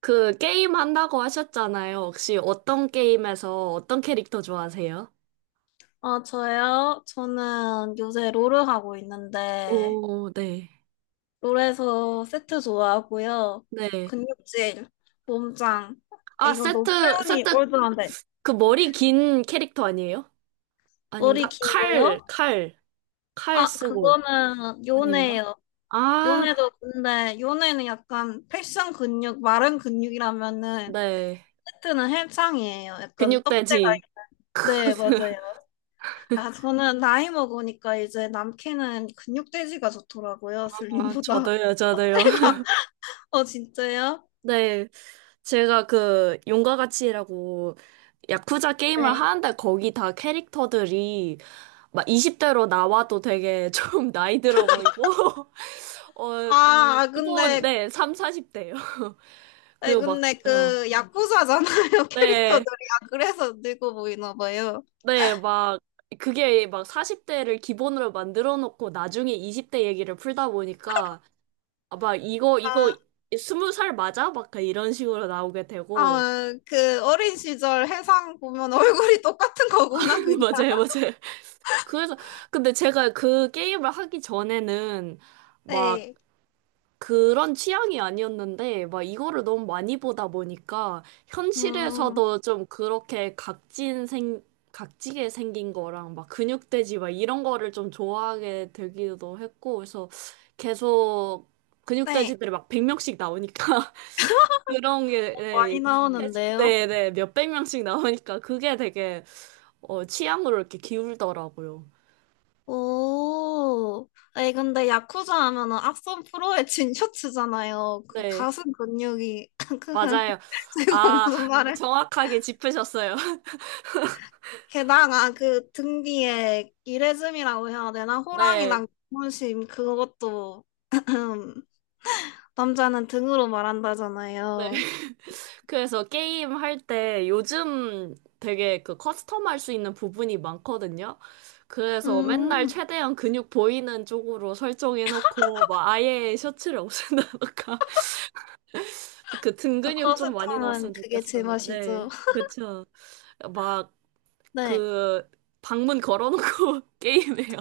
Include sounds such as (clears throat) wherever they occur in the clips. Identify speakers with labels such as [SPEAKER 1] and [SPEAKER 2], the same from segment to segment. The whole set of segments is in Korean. [SPEAKER 1] 그 게임 한다고 하셨잖아요. 혹시 어떤 게임에서 어떤 캐릭터 좋아하세요?
[SPEAKER 2] 아, 저요? 저는 요새 롤을 하고 있는데,
[SPEAKER 1] 오, 네.
[SPEAKER 2] 롤에서 세트 좋아하고요.
[SPEAKER 1] 네.
[SPEAKER 2] 근육질, 몸짱.
[SPEAKER 1] 아,
[SPEAKER 2] 이거 너무
[SPEAKER 1] 세트,
[SPEAKER 2] 표현이
[SPEAKER 1] 세트,
[SPEAKER 2] 올드한데.
[SPEAKER 1] 그 머리 긴 캐릭터 아니에요?
[SPEAKER 2] 머리
[SPEAKER 1] 아닌가?
[SPEAKER 2] 긴
[SPEAKER 1] 칼,
[SPEAKER 2] 거요?
[SPEAKER 1] 칼, 칼
[SPEAKER 2] 아,
[SPEAKER 1] 쓰고.
[SPEAKER 2] 그거는
[SPEAKER 1] 아닌가?
[SPEAKER 2] 요네예요.
[SPEAKER 1] 아,
[SPEAKER 2] 요네도 근데, 요네는 약간 패션 근육, 마른 근육이라면은,
[SPEAKER 1] 네.
[SPEAKER 2] 세트는 헬창이에요. 약간 떡대가,
[SPEAKER 1] 근육돼지.
[SPEAKER 2] 있는데 네,
[SPEAKER 1] (laughs)
[SPEAKER 2] 맞아요. 아, 저는 나이 먹으니까 이제 남캐는 근육돼지가 좋더라고요,
[SPEAKER 1] 아,
[SPEAKER 2] 슬림보다.
[SPEAKER 1] 저도요, 저도요.
[SPEAKER 2] (laughs) 어, 진짜요?
[SPEAKER 1] 네, 제가 그 용과 같이라고 야쿠자 게임을
[SPEAKER 2] 네.
[SPEAKER 1] 하는데 거기 다 캐릭터들이 막 20대로 나와도 되게 좀 (laughs) 나이 들어 보이고 (laughs) 어
[SPEAKER 2] 아,
[SPEAKER 1] 기본
[SPEAKER 2] 근데,
[SPEAKER 1] 네, 3, 40대요. (laughs)
[SPEAKER 2] 아,
[SPEAKER 1] 그리고 막
[SPEAKER 2] 근데 그, 야쿠자잖아요, (laughs)
[SPEAKER 1] 네,
[SPEAKER 2] 캐릭터들이. 아, 그래서 늙어 보이나 봐요.
[SPEAKER 1] 네, 막 그게 막 40대를 기본으로 만들어 놓고 나중에 20대 얘기를 풀다 보니까 아마 이거
[SPEAKER 2] 아,
[SPEAKER 1] 이거 20살 맞아? 막 이런 식으로 나오게 되고
[SPEAKER 2] 그, 어린 시절 해상 보면 얼굴이 똑같은 거구나,
[SPEAKER 1] (laughs)
[SPEAKER 2] 그냥.
[SPEAKER 1] 맞아요, 맞아요. 그래서 근데 제가 그 게임을 하기 전에는 막
[SPEAKER 2] 네.
[SPEAKER 1] 그런 취향이 아니었는데 막 이거를 너무 많이 보다 보니까
[SPEAKER 2] 음,
[SPEAKER 1] 현실에서도 좀 그렇게 각진 생 각지게 생긴 거랑 막 근육돼지 막 이런 거를 좀 좋아하게 되기도 했고 그래서 계속
[SPEAKER 2] 네.
[SPEAKER 1] 근육돼지들이 막 100명씩 나오니까 (laughs) 그런 게 네,
[SPEAKER 2] 많이
[SPEAKER 1] 익숙해지
[SPEAKER 2] 나오는데요.
[SPEAKER 1] 네네 몇백 명씩 나오니까 그게 되게 취향으로 이렇게 기울더라고요.
[SPEAKER 2] 오. 아니, 근데 야쿠자 하면은 악선 프로의 진 셔츠잖아요. 그
[SPEAKER 1] 네.
[SPEAKER 2] 가슴 근육이. (laughs) 그,
[SPEAKER 1] 맞아요.
[SPEAKER 2] 제가
[SPEAKER 1] 아,
[SPEAKER 2] 무슨 말을.
[SPEAKER 1] 정확하게 짚으셨어요. (laughs)
[SPEAKER 2] 게다가 그 등 뒤에 이레즘이라고 해야 되나?
[SPEAKER 1] 네,
[SPEAKER 2] 호랑이랑 문심 그것도 (laughs) 남자는 등으로
[SPEAKER 1] 네.
[SPEAKER 2] 말한다잖아요.
[SPEAKER 1] 그래서 게임 할 때 요즘 되게 그 커스텀 할 수 있는 부분이 많거든요. 그래서 맨날
[SPEAKER 2] 음,
[SPEAKER 1] 최대한 근육 보이는 쪽으로 설정해놓고 막 아예 셔츠를 없앤다던가 (laughs) 그 등
[SPEAKER 2] 아,
[SPEAKER 1] 근육 좀 많이 나왔으면
[SPEAKER 2] 커스텀은 그게
[SPEAKER 1] 좋겠어요.
[SPEAKER 2] 제맛이죠.
[SPEAKER 1] 네,
[SPEAKER 2] (laughs)
[SPEAKER 1] 그쵸. 막
[SPEAKER 2] 네.
[SPEAKER 1] 그 방문 걸어놓고 (laughs) 게임해요.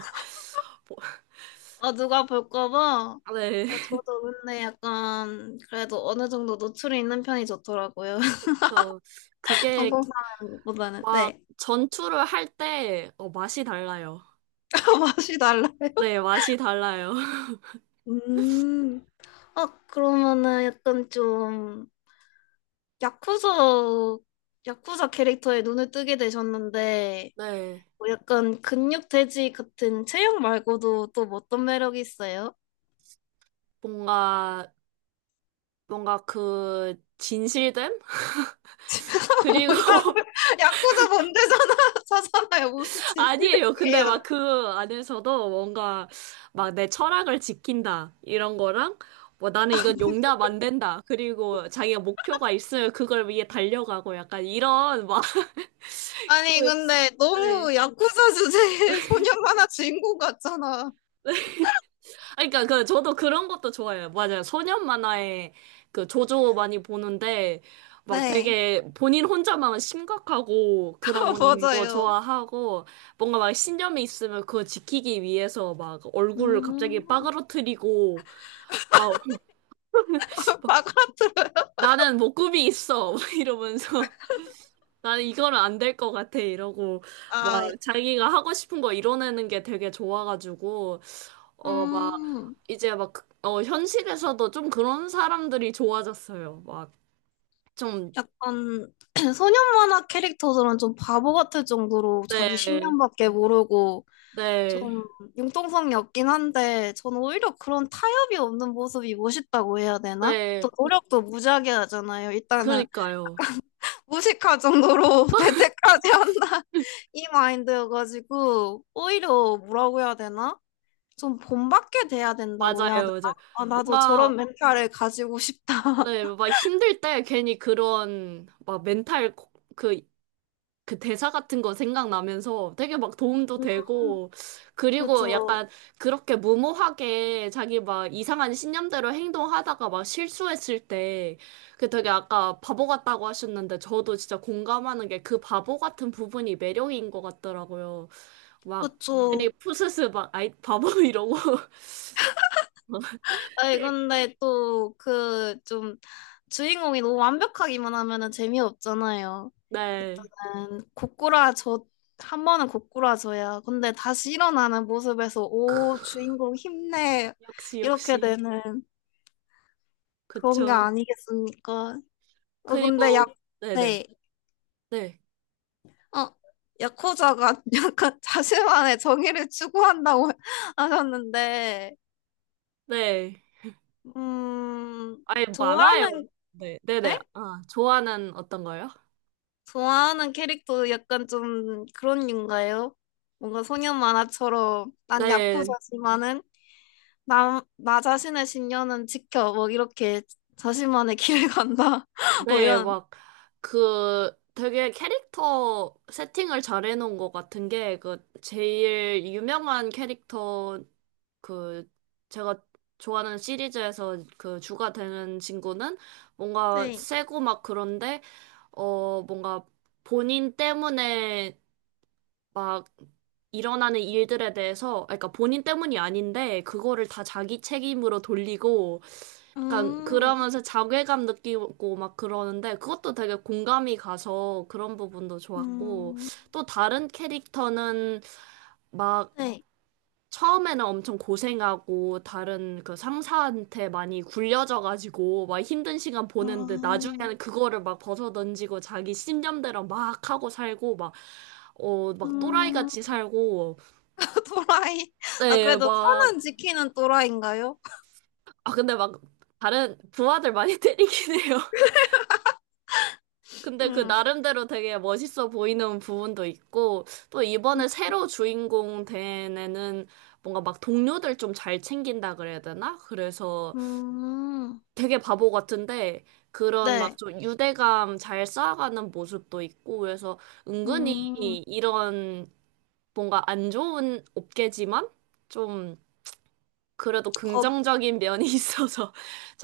[SPEAKER 2] 어, 누가 볼까 봐.
[SPEAKER 1] (laughs) 네,
[SPEAKER 2] 어, 저도 근데 약간 그래도 어느 정도 노출이 있는 편이 좋더라고요. (laughs)
[SPEAKER 1] 그쵸. 그게
[SPEAKER 2] 항공사보다는
[SPEAKER 1] 막
[SPEAKER 2] 네.
[SPEAKER 1] 전투를 할 때, 맛이 달라요.
[SPEAKER 2] (laughs) 맛이 달라요.
[SPEAKER 1] 네, 맛이 달라요. (laughs)
[SPEAKER 2] 음. 어, 그러면은 약간 좀 야쿠자, 야쿠자 캐릭터에 눈을 뜨게 되셨는데,
[SPEAKER 1] 네.
[SPEAKER 2] 뭐 약간 근육 돼지 같은 체형 말고도 또 뭐 어떤 매력이 있어요?
[SPEAKER 1] 뭔가, 뭔가 그, 진실됨?
[SPEAKER 2] (laughs)
[SPEAKER 1] 그리고,
[SPEAKER 2] 뭐냐고.
[SPEAKER 1] (laughs)
[SPEAKER 2] 야쿠자 본대잖아 (laughs) 사잖아요. 무슨
[SPEAKER 1] 아니에요. 근데
[SPEAKER 2] 진실이에요.
[SPEAKER 1] 막 그 안에서도 뭔가, 막 내 철학을 지킨다. 이런 거랑, 뭐 나는 이건 용납 안 된다. 그리고 자기가 목표가 있으면 그걸 위해 달려가고 약간 이런, 막, (laughs) 그,
[SPEAKER 2] 아니 근데
[SPEAKER 1] 네.
[SPEAKER 2] 너무 야쿠자 주제의 (laughs) 소년 만화 주인공 같잖아.
[SPEAKER 1] 아니, 그러니까 그 저도 그런 것도 좋아해요. 맞아요. 소년 만화에 그 조조 많이 보는데 막
[SPEAKER 2] 네.
[SPEAKER 1] 되게 본인 혼자만 심각하고
[SPEAKER 2] (laughs)
[SPEAKER 1] 그런 거
[SPEAKER 2] 맞아요.
[SPEAKER 1] 좋아하고 뭔가 막 신념이 있으면 그거 지키기 위해서 막 얼굴을
[SPEAKER 2] 음,
[SPEAKER 1] 갑자기 빠그러뜨리고 막
[SPEAKER 2] (laughs) 바가트아.
[SPEAKER 1] 나는 목구비 있어 (laughs) 막 이러면서 나는 이거는 안 될 것 같아 이러고 막 자기가 하고 싶은 거 이뤄내는 게 되게 좋아가지고 막
[SPEAKER 2] 음.
[SPEAKER 1] 이제 막 현실에서도 좀 그런 사람들이 좋아졌어요. 막 좀
[SPEAKER 2] 약간 (clears throat) 소년 만화 캐릭터들은 좀 바보 같을 정도로 자기
[SPEAKER 1] 네,
[SPEAKER 2] 신념밖에 모르고
[SPEAKER 1] 네,
[SPEAKER 2] 좀 융통성이 없긴 한데 저는 오히려 그런 타협이 없는 모습이 멋있다고 해야 되나? 또
[SPEAKER 1] 네,
[SPEAKER 2] 노력도 무지하게 하잖아요. 일단은
[SPEAKER 1] 그러니까요.
[SPEAKER 2] 무식할 정도로 (laughs) 대퇴까지 한다 이 마인드여가지고 오히려 뭐라고 해야 되나? 좀 본받게 돼야 된다고 해야 되나?
[SPEAKER 1] 맞아요. 이제
[SPEAKER 2] 아 나도
[SPEAKER 1] 뭔가
[SPEAKER 2] 저런 멘탈을 가지고 싶다.
[SPEAKER 1] 네, 막 힘들 때 괜히 그런 막 멘탈 그 그 대사 같은 거 생각나면서 되게 막 도움도
[SPEAKER 2] (laughs) 음,
[SPEAKER 1] 되고, 그리고
[SPEAKER 2] 그죠.
[SPEAKER 1] 약간 그렇게 무모하게 자기 막 이상한 신념대로 행동하다가 막 실수했을 때, 그 되게 아까 바보 같다고 하셨는데, 저도 진짜 공감하는 게 그 바보 같은 부분이 매력인 것 같더라고요. 막 괜히
[SPEAKER 2] 그쵸.
[SPEAKER 1] 푸스스 막 아이, 바보 (laughs) 이러고. (laughs)
[SPEAKER 2] 아니,
[SPEAKER 1] 네.
[SPEAKER 2] 근데 또, 그, 좀, 주인공이 너무 완벽하기만 하면은 재미없잖아요.
[SPEAKER 1] 네.
[SPEAKER 2] 일단은, 고꾸라져, 한 번은 고꾸라져야. 근데 다시 일어나는 모습에서, 오,
[SPEAKER 1] 크,
[SPEAKER 2] 주인공 힘내.
[SPEAKER 1] 역시,
[SPEAKER 2] 이렇게
[SPEAKER 1] 역시.
[SPEAKER 2] 되는 그런 게
[SPEAKER 1] 그쵸.
[SPEAKER 2] 아니겠습니까? 어, 근데 야,
[SPEAKER 1] 그리고, 네네.
[SPEAKER 2] 네.
[SPEAKER 1] 네.
[SPEAKER 2] 어, 야쿠자가 (laughs) 약간 자신만의 정의를 추구한다고 (laughs) 하셨는데,
[SPEAKER 1] 네.
[SPEAKER 2] 음,
[SPEAKER 1] 아예 많아요.
[SPEAKER 2] 좋아하는,
[SPEAKER 1] 네, 네네.
[SPEAKER 2] 네?
[SPEAKER 1] 아, 좋아하는 어떤 거요?
[SPEAKER 2] 좋아하는 캐릭터 약간 좀 그런 류인가요? 뭔가 소년 만화처럼 난
[SPEAKER 1] 네,
[SPEAKER 2] 야쿠자지만은 나 자신의 신념은 지켜 뭐 이렇게 자신만의 길을 간다 (laughs) 뭐
[SPEAKER 1] 네,
[SPEAKER 2] 이런.
[SPEAKER 1] 막, 그, 되게 캐릭터 세팅을 잘 해놓은 것 같은 게, 그, 제일 유명한 캐릭터, 그, 제가 좋아하는 시리즈에서 그 주가 되는 친구는 뭔가
[SPEAKER 2] 네.
[SPEAKER 1] 세고 막 그런데, 뭔가 본인 때문에 막 일어나는 일들에 대해서, 그러니까 본인 때문이 아닌데, 그거를 다 자기 책임으로 돌리고, 약간
[SPEAKER 2] 음,
[SPEAKER 1] 그러면서 자괴감 느끼고 막 그러는데, 그것도 되게 공감이 가서 그런 부분도 좋았고,
[SPEAKER 2] 음,
[SPEAKER 1] 또 다른 캐릭터는 막
[SPEAKER 2] 네.
[SPEAKER 1] 처음에는 엄청 고생하고 다른 그 상사한테 많이 굴려져가지고 막 힘든 시간 보는데
[SPEAKER 2] 아,
[SPEAKER 1] 나중에는 그거를 막 벗어던지고 자기 신념대로 막 하고 살고 막 막 또라이
[SPEAKER 2] 음,
[SPEAKER 1] 같이 살고
[SPEAKER 2] (laughs) 또라이. 아,
[SPEAKER 1] 네,
[SPEAKER 2] 그래도
[SPEAKER 1] 막
[SPEAKER 2] 선은 지키는 또라이인가요?
[SPEAKER 1] 아, 근데 막 다른 부하들 많이 (laughs) 때리긴 해요. 근데 그
[SPEAKER 2] 음,
[SPEAKER 1] 나름대로 되게 멋있어 보이는 부분도 있고 또 이번에 새로 주인공 된 애는 뭔가 막 동료들 좀 잘 챙긴다 그래야 되나? 그래서
[SPEAKER 2] 음,
[SPEAKER 1] 되게 바보 같은데 그런 막
[SPEAKER 2] 네.
[SPEAKER 1] 좀 유대감 잘 쌓아가는 모습도 있고 그래서
[SPEAKER 2] 음,
[SPEAKER 1] 은근히 이런 뭔가 안 좋은 업계지만 좀 그래도
[SPEAKER 2] 겁,
[SPEAKER 1] 긍정적인 면이 (laughs) 있어서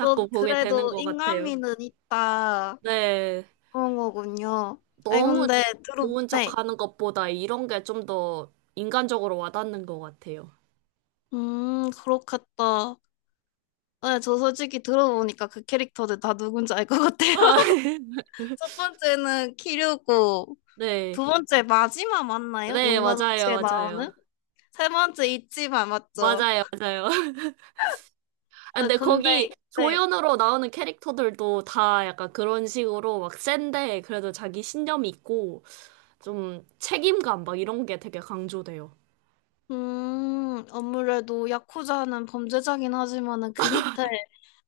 [SPEAKER 2] 어,
[SPEAKER 1] 보게 되는
[SPEAKER 2] 그래도
[SPEAKER 1] 것 같아요.
[SPEAKER 2] 인간미는 있다.
[SPEAKER 1] 네.
[SPEAKER 2] 그런 거군요. 아니,
[SPEAKER 1] 너무
[SPEAKER 2] 근데, 들어,
[SPEAKER 1] 좋은
[SPEAKER 2] 네.
[SPEAKER 1] 척 하는 것보다 이런 게 좀 더 인간적으로 와닿는 것 같아요.
[SPEAKER 2] 그렇겠다. 네, 저 솔직히 들어보니까 그 캐릭터들 다 누군지 알 것 같아요.
[SPEAKER 1] (laughs)
[SPEAKER 2] (laughs) 첫 번째는 키류고,
[SPEAKER 1] 네.
[SPEAKER 2] 두 번째 마지막 맞나요?
[SPEAKER 1] 네,
[SPEAKER 2] 용과
[SPEAKER 1] 맞아요,
[SPEAKER 2] 같이
[SPEAKER 1] 맞아요.
[SPEAKER 2] 나오는? 세 번째 있지만 맞죠?
[SPEAKER 1] 맞아요, 맞아요. 아,
[SPEAKER 2] 네,
[SPEAKER 1] 근데 거기
[SPEAKER 2] 근데, 네.
[SPEAKER 1] 조연으로 나오는 캐릭터들도 다 약간 그런 식으로 막 센데 그래도 자기 신념이 있고 좀 책임감 막 이런 게 되게 강조돼요.
[SPEAKER 2] 아무래도 야쿠자는 범죄자긴 하지만은 그 밑에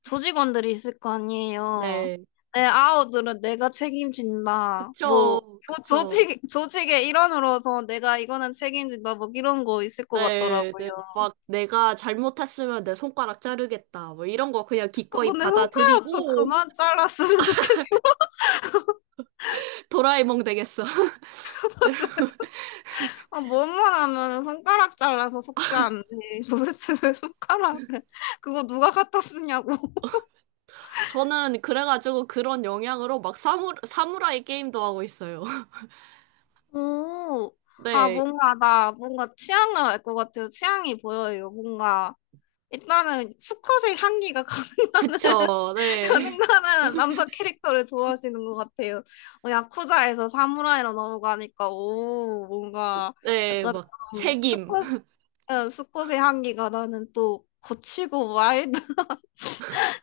[SPEAKER 2] 조직원들이 있을 거 아니에요.
[SPEAKER 1] 네,
[SPEAKER 2] 내 아우들은 내가 책임진다. 뭐
[SPEAKER 1] 그쵸,
[SPEAKER 2] 조,
[SPEAKER 1] 그쵸.
[SPEAKER 2] 조직 조직의 일원으로서 내가 이거는 책임진다. 뭐 이런 거 있을 것
[SPEAKER 1] 네,
[SPEAKER 2] 같더라고요.
[SPEAKER 1] 네, 막 내가 잘못했으면 내 손가락 자르겠다. 뭐 이런 거 그냥
[SPEAKER 2] 아,
[SPEAKER 1] 기꺼이
[SPEAKER 2] 근데 손가락 좀
[SPEAKER 1] 받아들이고
[SPEAKER 2] 그만 잘랐으면 좋겠어.
[SPEAKER 1] (laughs) 도라에몽 되겠어. (laughs)
[SPEAKER 2] (laughs) 아, 뭐만 하면은 손가락 잘라서 속지 않네. (laughs) 도대체 왜 손가락을. 그거 누가 갖다 쓰냐고.
[SPEAKER 1] 저는 그래가지고 그런 영향으로 막 사무라이 게임도 하고 있어요. (laughs)
[SPEAKER 2] 오, 아,
[SPEAKER 1] 네,
[SPEAKER 2] 뭔가, 나, 뭔가 취향을 알 것 같아요. 취향이 보여요. 뭔가, 일단은 수컷의 향기가 (laughs)
[SPEAKER 1] 그쵸, 네,
[SPEAKER 2] 가능한 남자 캐릭터를 좋아하시는 것 같아요. 어, 야쿠자에서 사무라이로 넘어가니까, 오, 뭔가,
[SPEAKER 1] 네,
[SPEAKER 2] 약간
[SPEAKER 1] 막
[SPEAKER 2] 좀,
[SPEAKER 1] 책임.
[SPEAKER 2] 수컷, 어, 수컷의 향기가 나는 또, 거칠고 와일드 (laughs)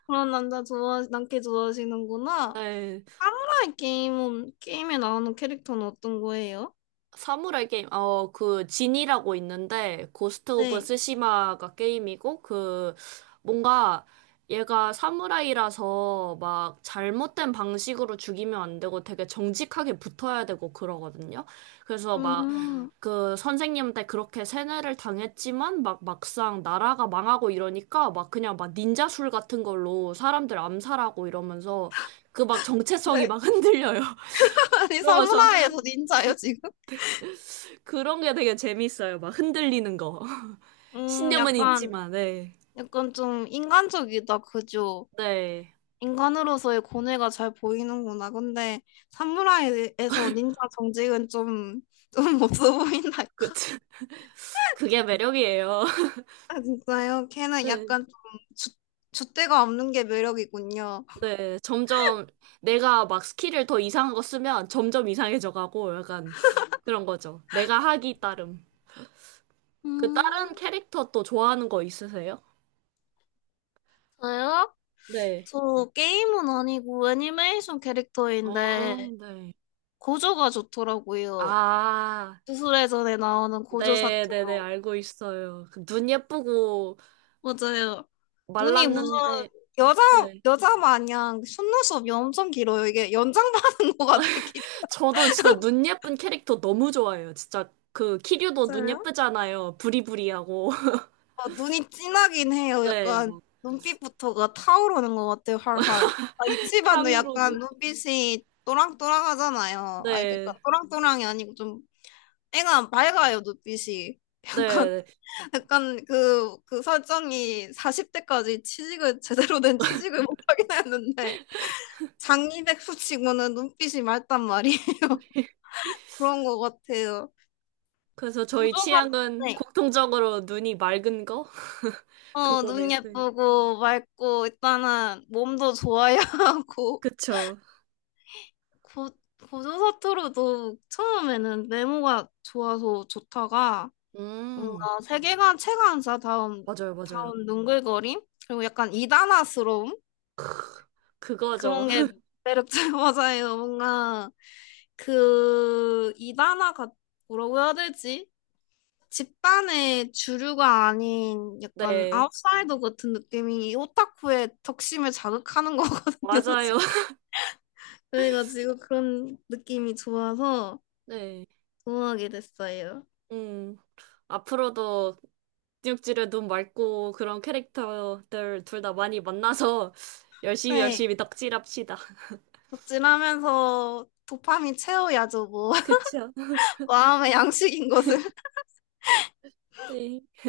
[SPEAKER 2] 그런 남자 좋아, 남캐 좋아하시는구나.
[SPEAKER 1] 네.
[SPEAKER 2] 사무라이 게임은, 게임에 나오는 캐릭터는 어떤 거예요?
[SPEAKER 1] 사무라이 게임, 그, 진이라고 있는데, 고스트 오브
[SPEAKER 2] 네.
[SPEAKER 1] 스시마가 게임이고, 그, 뭔가, 얘가 사무라이라서 막 잘못된 방식으로 죽이면 안 되고 되게 정직하게 붙어야 되고 그러거든요. 그래서 막
[SPEAKER 2] 음,
[SPEAKER 1] 그 선생님한테 그렇게 세뇌를 당했지만 막 막상 나라가 망하고 이러니까 막 그냥 막 닌자술 같은 걸로 사람들 암살하고 이러면서 그 막 정체성이
[SPEAKER 2] 네.
[SPEAKER 1] 막 흔들려요. (laughs)
[SPEAKER 2] 아니,
[SPEAKER 1] 그러면서
[SPEAKER 2] 사무라이에서 닌자예요, 지금?
[SPEAKER 1] 그런 게 되게 재밌어요. 막 흔들리는 거. (laughs) 신념은
[SPEAKER 2] 약간,
[SPEAKER 1] 있지만, 네.
[SPEAKER 2] 약간 좀 인간적이다, 그죠?
[SPEAKER 1] 네.
[SPEAKER 2] 인간으로서의 고뇌가 잘 보이는구나. 근데 사무라이에서 닌자 정직은 좀, 좀 (laughs) 없어
[SPEAKER 1] 그,
[SPEAKER 2] 보인달까?
[SPEAKER 1] (laughs) 그게 매력이에요. (laughs)
[SPEAKER 2] 아, 진짜요? 걔는
[SPEAKER 1] 네.
[SPEAKER 2] 약간 좀 주, 줏대가 없는 게 매력이군요.
[SPEAKER 1] 네. 점점 내가 막 스킬을 더 이상한 거 쓰면 점점 이상해져 가고 약간 그런 거죠. 내가 하기 따름. 그
[SPEAKER 2] 음,
[SPEAKER 1] 다른 캐릭터 또 좋아하는 거 있으세요?
[SPEAKER 2] 저요?
[SPEAKER 1] 네.
[SPEAKER 2] 저 게임은 아니고 애니메이션
[SPEAKER 1] 어,
[SPEAKER 2] 캐릭터인데
[SPEAKER 1] 네.
[SPEAKER 2] 고조가 좋더라고요.
[SPEAKER 1] 아,
[SPEAKER 2] 주술회전에 나오는 고조.
[SPEAKER 1] 네네네. 알고 있어요. 그눈 예쁘고
[SPEAKER 2] 맞아요. 눈이 무슨
[SPEAKER 1] 말랐는데,
[SPEAKER 2] 여자
[SPEAKER 1] 네.
[SPEAKER 2] 여자 마냥 속눈썹이 엄청 길어요. 이게 연장받은 (laughs) 것 같아 길이.
[SPEAKER 1] 저도 진짜 눈 예쁜 캐릭터 너무 좋아해요. 진짜 그 키류도 눈
[SPEAKER 2] 진짜요?
[SPEAKER 1] 예쁘잖아요. 부리부리하고. (laughs)
[SPEAKER 2] 아, 눈이 진하긴 해요.
[SPEAKER 1] 네,
[SPEAKER 2] 약간
[SPEAKER 1] 뭐
[SPEAKER 2] 눈빛부터가 타오르는 것 같아요. 활활. 아, 이치반도
[SPEAKER 1] 탕후루는
[SPEAKER 2] 약간 눈빛이 또랑또랑하잖아요. 아니
[SPEAKER 1] 네.
[SPEAKER 2] 그러니까
[SPEAKER 1] 네.
[SPEAKER 2] 또랑또랑이 아니고 좀 애가 밝아요 눈빛이. (laughs) 약간
[SPEAKER 1] 네.
[SPEAKER 2] 약간 그 설정이 40대까지 취직을 제대로 된 취직을 못하긴 했는데. 장이백수 치고는 눈빛이 맑단 말이에요. (laughs) 그런 것 같아요.
[SPEAKER 1] 그래서 저희
[SPEAKER 2] 구조사.
[SPEAKER 1] 취향은
[SPEAKER 2] 네.
[SPEAKER 1] 공통적으로 눈이 맑은 거 (laughs)
[SPEAKER 2] 어,
[SPEAKER 1] 그거네요.
[SPEAKER 2] 눈
[SPEAKER 1] 네.
[SPEAKER 2] 예쁘고 맑고 일단은 몸도 좋아야 (laughs) 하고
[SPEAKER 1] 그쵸.
[SPEAKER 2] 고, 고조사투로도 처음에는 외모가 좋아서 좋다가
[SPEAKER 1] 음.
[SPEAKER 2] 뭔가 세계관 체감사 다운
[SPEAKER 1] 맞아요, 맞아요.
[SPEAKER 2] 다운 눈글거림 그리고 약간 이단아스러움
[SPEAKER 1] 크, 그거죠.
[SPEAKER 2] 그런 게
[SPEAKER 1] (laughs)
[SPEAKER 2] 매력적 (laughs) 맞아요. 뭔가 그 이단아가 뭐라고 해야 되지? 집단의 주류가 아닌 약간
[SPEAKER 1] 네.
[SPEAKER 2] 아웃사이더 같은 느낌이 이 오타쿠의 적심을 자극하는 (laughs) 거거든요,
[SPEAKER 1] 맞아요.
[SPEAKER 2] 솔직히.
[SPEAKER 1] (laughs)
[SPEAKER 2] 저희가 지금 그런 느낌이 좋아서
[SPEAKER 1] 네.
[SPEAKER 2] 좋아하게 됐어요.
[SPEAKER 1] 음. 앞으로도 뉴욕지를 눈 맑고 그런 캐릭터들 둘 다 많이 만나서 (laughs) 열심히
[SPEAKER 2] 네,
[SPEAKER 1] 열심히 덕질합시다.
[SPEAKER 2] 덕질하면서 도파민 채워야죠, 뭐.
[SPEAKER 1] 그쵸. (laughs)
[SPEAKER 2] (laughs) 마음의 양식인 것을.
[SPEAKER 1] 네.